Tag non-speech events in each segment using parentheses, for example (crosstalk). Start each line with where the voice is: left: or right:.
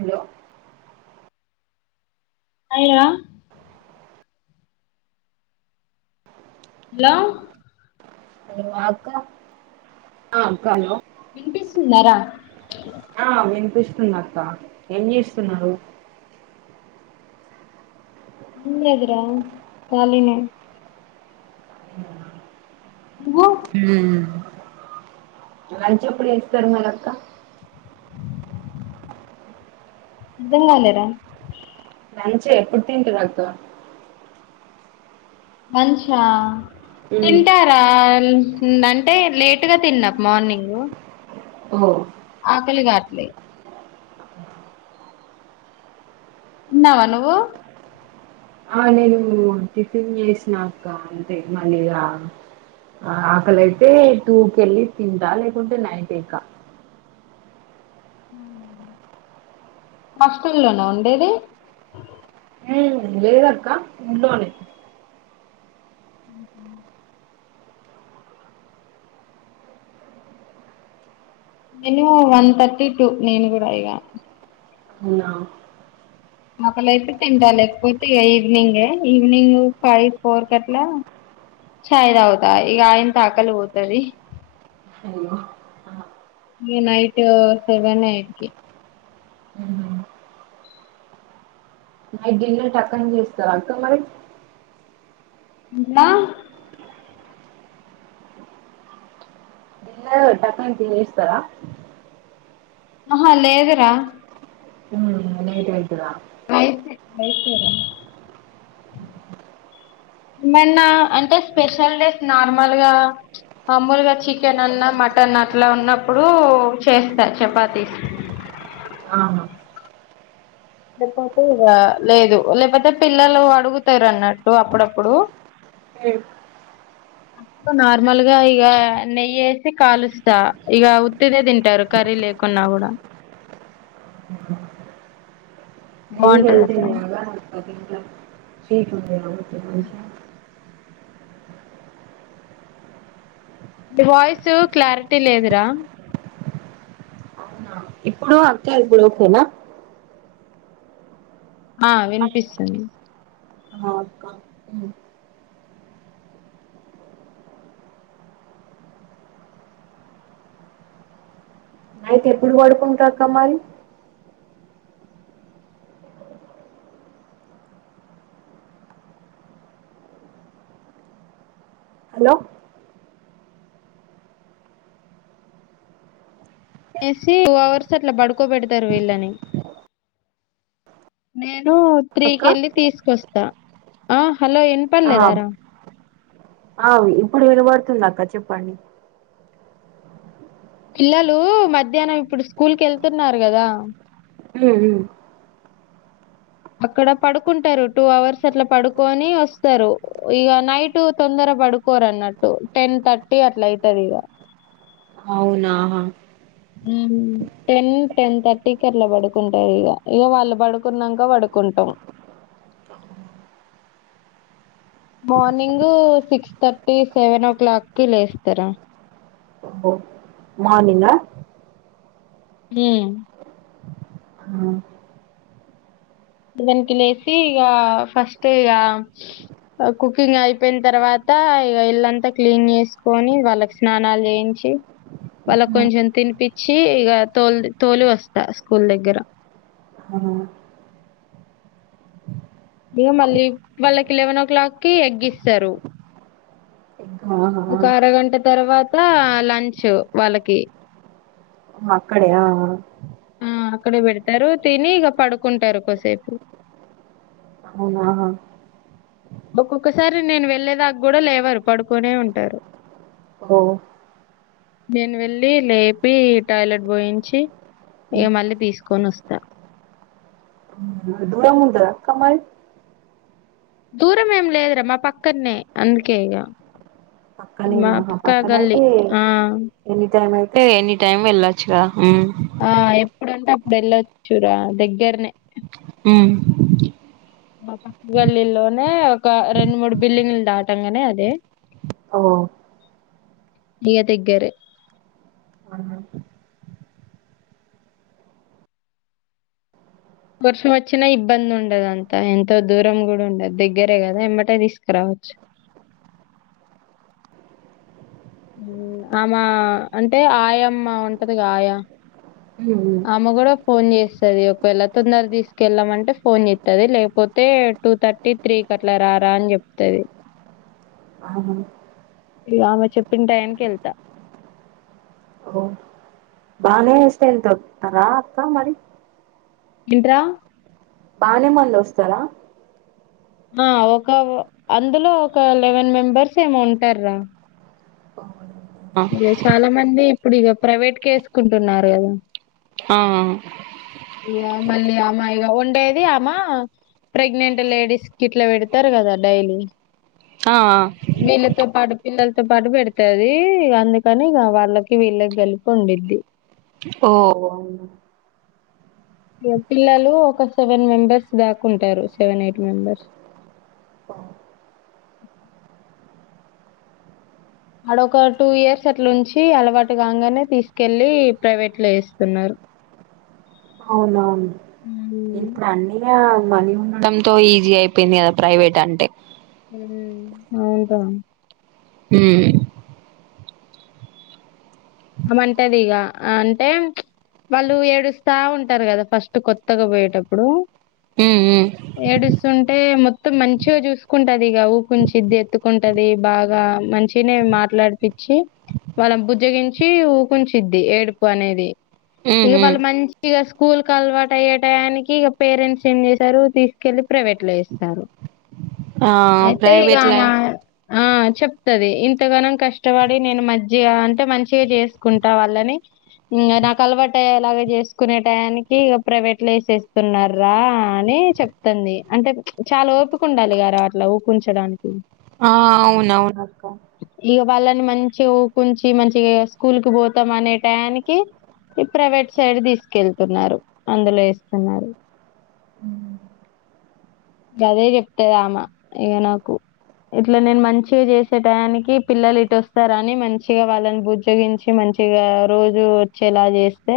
right: Hello
left: hello hello
right: hello అక్క అక్క hello
left: వినిపిస్తుందా రా
right: ఆ వినిపిస్తుది అక్క ఏం చేస్తున్నారు
left: ఎం లేదురా కాలినే నువ్వు
right: ఉమ్
left: నిజంగా లేరా
right: లంచ్ ఎప్పుడు తింటది అక్క
left: లంచ్ ఆ తింటా చాలా అంటే లేటుగా తిన్నా మార్నింగ్
right: ఓహో
left: ఆకలి కాట్లే ఉన్నావా నువ్వు
right: ఆ నేను టిఫిన్ చేసినాక అంతే మళ్ళీగా అకలైతే టూ కెళ్ళి తింటా లేకుంటే నైట్ ఎయికా
left: హస్టల్ లోనా ఉండేది
right: లేదు అక్క ఉర్లోనే
left: ఉహుమ్ నేను వన్ థర్టీ టూ నేను కూడా ఇగా
right: హాలో
left: ఒకెళ్ళా అయితే తింటా లేకపోతే ఇక ఈవినింగే ఈవినింగ్ ఫైవ్ ఫోర్ కి అట్లా చాయి తాగతా ఈక ఆయనతో ఆకలి పోతది
right: హలో
left: ఇగ నైట్ సెవెన్ ఎయిట్ కి
right: నైట్ డిన్నర్ టక్కని చేస్తారు అక్క మరి
left: నా
right: ఎ పక్కన టీ చేస్తారా
left: ఆహా లేదరా
right: హమ్ నైట్ అయితదా
left: (unintelligible) మైసూరా మొన్నా అంటే స్పెషల్ డేస్ నార్మల్గా మామూలుగా చికెన్ అన్నా మటన్ అట్లా ఉన్నప్పుడు చేస్తా చపాతీ
right: ఆహా!
left: లేకపోతే ఇగ లేదు లేకపోతే పిల్లలు అడుగుతారు అన్నట్టు అప్పుడప్పుడు
right: ఎ
left: అ నార్మల్ గా ఇగ నెయ్యి వేసి కాలుస్తా. ఇక ఉత్తిదే తింటారు కర్రీ లే కున్నా కూడా
right: (unintelligible) గే
left: బాగుంటది అట్లా
right: ఎవప్ప మంచి
left: నీ వాయిస్ క్లారిటీ లేదురా.
right: ఇప్పుడు అక్కా ఇప్పుడు ఓకేనా
left: ఆ వినిపిస్తుంది.
right: హ అక్కా అయితే ఎప్పుడు పడుకుంటావు అత్తమ్మా అది. హలో
left: ఎస్సీ టూ అవర్స్ అట్లా పడుకోబెడతారు వీళ్ళని. నేను
right: అక్క
left: త్రీకి వెళ్ళి తీసుకొస్తా ఆ హలో ఏం
right: ఆ అవును ఇప్పుడు వినపడుతుంది అక్కా చెప్పండి.
left: పిల్లలు మధ్యాహ్నం ఇప్పుడు స్కూల్ క వెళ్తున్నారు గదా?
right: మ్ హు
left: అక్కడ పడుకుంటారు టూ అవర్స్ అట్లా పడుకొని వస్తారు. ఇగ నైట్ తొందర పడుకోరు అన్నట్టు టెన్ థర్టీ అట్లా అయితాది ఇగ.
right: అవునా. హా
left: టెన్ టెన్ థర్టీకి అలా పడుకుంటారు ఇగ. ఇగ వాళ్ళు పడుకున్నాక పడుకుంటాం.
right: ఆ
left: morning six thirty seven o'clock కి లేస్తారు.
right: ఓహో మార్నింగా
left: మ్
right: హా
left: సెవెన్ కి లేేసి ఇగ ఫస్ట్ ఇగ కుకింగ్ అయిపోయిన తర్వాత ఇగ ఇల్లంతా క్లీన్ చేసుకొని వాళ్ళకి స్నానాలు చేయించి వాళ్ళకు కొంచెం తినిపించి ఇక తోలి తోలి వస్తా స్కూల్ దగ్గర.
right: అహా
left: ఇగో మళ్లీ వాళ్లకి లేవనో క్లాక్కి ఎగ్ ఇస్తారు.
right: ఇంకా ఆహా ఆ.
left: ఒక అరగంట తర్వాత లంచ్ వాళ్ళకి.
right: మా అక్క డియా ఆ
left: ఆ అక్కడే పెడతారు తిని ఇక పడుకుంటారు కోసేపు.
right: అవునా, హా
left: ఒక్కొక్కసారి నేను వెళ్ళే దాకా కూడా లేవరు. పడుకునే ఉంటారు.
right: హో
left: నేను వెళ్ళి లేపి టాయిలెట్ పోయించి ఇగ మళ్ళీ తీసుకొని వస్తా
right: అంతే దూరం ఉంటదా అక్క మరి
left: దూరం ఏం లేదురా మా పక్కనే అందుకే ఇక మా
right: పక్కనేనా
left: పక్క గల్లి
right: పక్కనయితే
left: ఆ
right: ఎనీ టైమ్ అయితే ఎనీ టైమ్ వెళ్ళొచ్చు ఉమ్
left: ఆ ఎప్పుడంటే అప్పుడు వెళ్ళొచ్చురా దగ్గరనే
right: ఉమ్
left: మా పక్క గల్లీలోనే ఒక రెండు మూడు బిల్డింగ్లు దాటంగానే అదే
right: అవ్
left: ఇగా దగ్గరె
right: అమ్మే
left: వర్షం వచ్చిన ఇబ్బంది ఉండదు అంతా ఎంతో దూరం కూడా ఉండదు దగ్గరే కదా ఎంబటే తీసుకురావచ్చు ఆమ అంటే ఆయామ్మ ఉంటది గా ఆయా
right: ఊహూ
left: అమ్మే కూడా ఫోన్ చేస్తాది ఒకవేళ తొందర తీసుకెళ్లమంటే ఫోన్ చేస్తాది లేకపోతే టూ థర్టీ త్రీకి అట్లా రారా అని చెప్తాది
right: అవును
left: ఇగా అమె చెప్పిన టయానికి వెళ్తా
right: ఓ బానే ఇస్తే ఎంత ఓతారా అక్క మరి
left: ఏంట్రా
right: బానే మందొస్తారా
left: ఆ ఒక అందులో ఒక లెవెన్ మెంబర్స్ ఏమో ఉంటారా
right: పో
left: ఇక చాలా మంది ఇప్పుడు ఇగా ప్రైవేట్ కె వేసుకుంటున్నారు కదా
right: ఆ ఆ
left: ఇగ మళ్ళీ ఆమె ఇగ ఉండేది ఆమె ప్రెగ్నెంట్ లేడీస్ కి ఇట్లా పెడతారు కదా డైలీ
right: ఆ
left: వీళ్ళతో పాటు పిల్లలతో పాటు పెడతది అందుకని ఇక వాళ్ళకి వీళ్ళకి గలిపి వండిద్ది
right: ఓ
left: పిల్లలు ఒక సెవెన్ మెంబెర్స్ దాకుంటారు సెవెన్ ఎయిట్ మెంబెర్స్ అడా ఒక టూ ఇయర్స్ అట్లుంచి అలవాటు కాగానే తీసుకెళ్ళి ప్రైవేట్ లో వేస్తున్నారు
right: అవునవును
left: హ్మ్
right: ఇంకా అన్ని ఆ మనీ మొత్తం తో ఈజీ అయిపోయింది కదా ప్రైవేట్ అంటే
left: అవుంటా
right: ఉమ్
left: ఆమె అంటది ఇగ అంటే వాళ్ళు ఏడుస్తా ఉంటారు కదా ఫస్ట్ కొత్తగా పోయేటప్పుడు
right: ఉమ్
left: ఏడుస్తుంటే మొత్తం మంచిగా చూసుకుంటదిగ ఊకుంచిది ఎత్తుకుంటది బాగా మంచిగా తినేవి మాట్లాడిపిచ్చి వాళ్లను బుజ్జగించి ఊకుంచిద్ది ఏడుపు అనేది
right: ఉమ్
left: ఇక
right: ఉమ్
left: వాళ్ళు మంచిగా స్కూల్ కి అలవాటు అయ్యేటయనికి ఇక పేరెంట్స్ చేంజ్ చేశారు తీసుకు వెళ్లి ప్రైవేట్ లో ఎస్తారు
right: ఆ
left: అయితే ఇగా
right: ప్రైవేట్ లై
left: ఆమా ఆ చెప్తది ఇంతగానం కష్టపడి నేను మంచిగా అంటే మంచి మంచిగా చేసుకుంటా వాళ్ళని ఉమ్ నాకు అలవాటు అయ్యేలా చేసుకునే టయానికి ఇక ప్రైవేట్ లో వేసేస్తున్న రా అని చెప్పు వత్తాంది అంటే చాలా ఓపిక ఉండాలి గార అట్లా ఊపుంచడానికి
right: ఆ అవునవును అక్క
left: ఇగ వాళ్ళని మంచి ఉకుంచి మంచిగా స్కూల్ కు పోతాం అనే టైయానికి ఈ ప్రైవేట్ సైడ్ తీసుకెళ్తున్నారు అందులో యేస్తున్నారు
right: అవునా
left: గదే చెప్తాది ఆమె ఇంగా నాకు ఇట్లా నేను మంచిగా చేసే టయానికి పిల్లలు ఇటు వస్తార అని మంచిగా వాళ్ళని బుజ్జగించి మంచిగా రోజు వచ్చేలా చేస్తే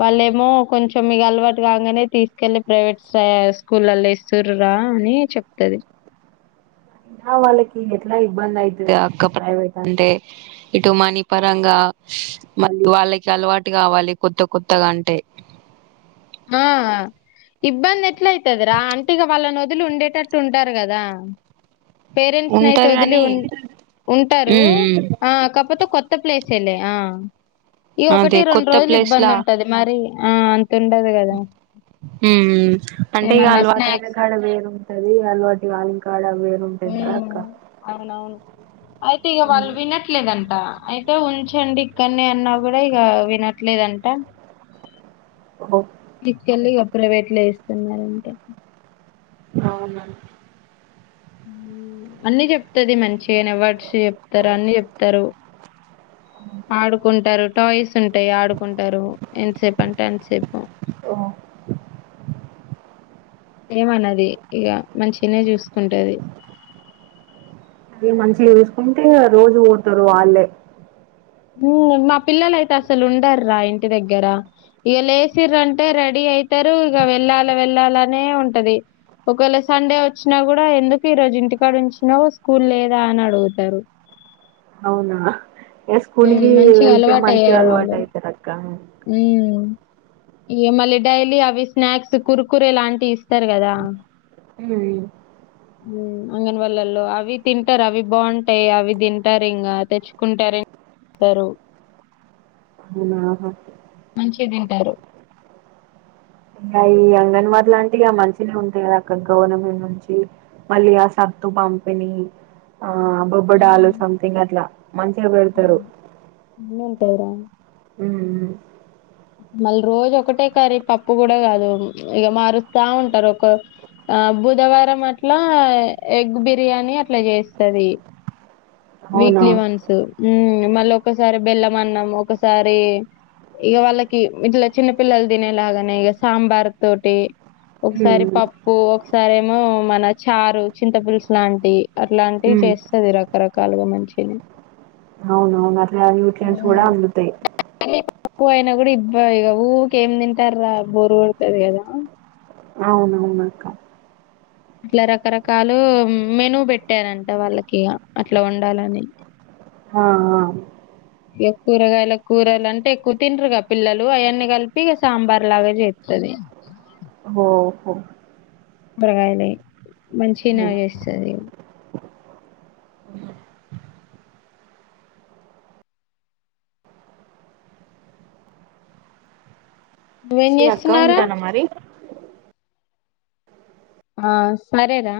left: వాళ్ళేమో కొంచెం మీకు అలవాటు కాగాంనే తీసుకెళ్ళి ప్రైవేట్ స్కూల్ల ల్లో యేస్తుర్రురా అని చెప్తది
right: ఆ వాళ్ళకి ఎట్లా ఇబ్బంది అయితుది అక్క ప్రైవేట్ అంటే ఇటు మనీ పరంగా మళ్ళీ వాళ్ళకి అలవాటు కావాలి కొత్త కొత్తగా అంటే
left: ఆ ఇబ్బంది ఎట్లా అయితదిరా అంటే ఇగ వాళ్ళాని వొదలి ఉండేటట్టు ఉంటారు కదా పేరెంట్స్ నీ అయితే
right: ఉంటారు
left: వదిలి
right: గాని
left: ఉ ఉంటారు
right: ఉమ్ ఉమ్
left: ఆ కాకపోతే కొత్త ప్లేస్ లే ఆ ఇగ ఒకటి
right: అదే
left: రెండు
right: కొత్త
left: రోజులు
right: ప్లేస్
left: ఇబ్బంది
right: లా
left: ఉంటది మరి ఆ అంతా
right: అంటే ఇక
left: ఏమన్నా
right: అలవాటయిన
left: స్నాక్స్
right: కడ వేరు అది అలవాటు కనికాడ వేరుంటాంది కదా
left: హ్మ్
right: అక్క
left: అవునవును అయితే ఈగ వాళ్ళు వినట్లేదంటా వుంచండి ఇక్కడనే అన్నా కూడా ఇక వినట్లేదంట
right: ఓహో
left: నీకు తెలిదా ప్రైవేట్ లో యేస్తాన్నారంటే
right: అవున
left: అన్నీ చెప్ చెప్తానంది మంచిగానే వర్డ్స్ చెప్తారు అన్ని చెప్తారు ఆడుకుంటారు టాయ్స్ ఉంటాయి ఆడుకుంటారు ఎంతసేపు అంటే అంతసేపు
right: ఓ
left: ఏమోనది ఇగ మంచిగానే చూసుకుంటది
right: ఆమె మంచిగా చూసుకుంటే రోజు పోతారు వాళ్ళే
left: మా పిల్లలయితే అసలు ఉండర్రా ఇంటి దగ్గర ఇగ లేసిర్రు అంటే రెడీ అయితారు ఇక వెళ్ళాలా వెళ్ళాలానే ఉంటది ఒకవేళ సండే వచ్చినా కూడా ఎందుకు ఈ రోజు ఇంటికాడ ఉంచినావ్ స్కూల్ లేదా అని అడుగుతారు
right: అవునా ఏ స్కూల్
left: హ్మ్.
right: కి
left: మంచిగా
right: వెళ్తే మంచిగా అలవాటు అయితారు అక్క
left: ఉను ఇగ మళ్ళీ డైలీ అవి స్నాక్స్ కుర్ కురే లాంటివి ఇస్తారు కదా
right: (unintelligible) అయ్యో
left: అంగన్వాల్ళలో అవి తింటారు అవి బాగుంటాయి అవి తింటారు ఇంకా తెచ్చుకుంటారు తరు
right: అవునా ఆహ
left: మంచిగా తింటారు
right: మళ్ళా అంగన్వాడిలు అంటే ఇగ మంచిగానే ఉంటాయి కదా అక్కడ గవర్నమెంటు నుంచి మళ్ళీ ఆ సత్తు పంపిణీ ఆ బొబ్బడాలు
left: హ్మ్.
right: సంథింగ్ అట్లా మంచిగా పెడతారు
left: అవును. అన్నీ ఉంటాయిరా.
right: ఉ
left: మళ్ళీ రోజు ఒకటే కరీ పప్పు కూడా కాదు ఇక మారుస్తా ఉంటారు ఒక ఆ బుధవారం అట్ల ఎగ్ బిర్యానీ అట్లా చేస్తది
right: అవునా
left: వీక్లీ వన్స్ ఉ మళ్ళీ ఒకసారి బెల్లం అన్నం ఒకసారి ఇక వాళ్ళ కి ఇట్లా చిన్నపిల్లలు తినేలాగానే ఇక సాంబార్ తోటి ఒకసారి
right: మ్మ్
left: పప్పు ప్పు ఒకసారేమో మన చారు చింత పులుసు లాంటి అట్లాంటివి
right: మ్మ్
left: చేస్తది రకరకాల కాలువ మంచిది
right: అవున అవును అట్లా న్యూట్న్ట్స్ కూడా అందుతాయి
left: అప్పు అయిన కూడా ఇబ్బ ఇ ఊకేం ఏం తింటార బోరుకొడతాది కదా
right: అవునవునక్క
left: ఇట్లా రకరకాలు మెను పెట్టారంట వాళ్ళకి అట్లా వండాలని
right: ఆ
left: ఇక కూరగాయల కూరలు అంటే ఎక్కువ తినరుగా పిల్లలు అవన్నీ కలిపి ఇక సాంబార్ లాగా చేస్తది
right: ఓహో
left: కూరగాయలు మంచిగనే
right: ఉమ్.
left: చేేస్తది నువ్వేం
right: సరే అక్క
left: చేస్తున్నావురా
right: ఉంటాను మరి
left: ఆ సరేరా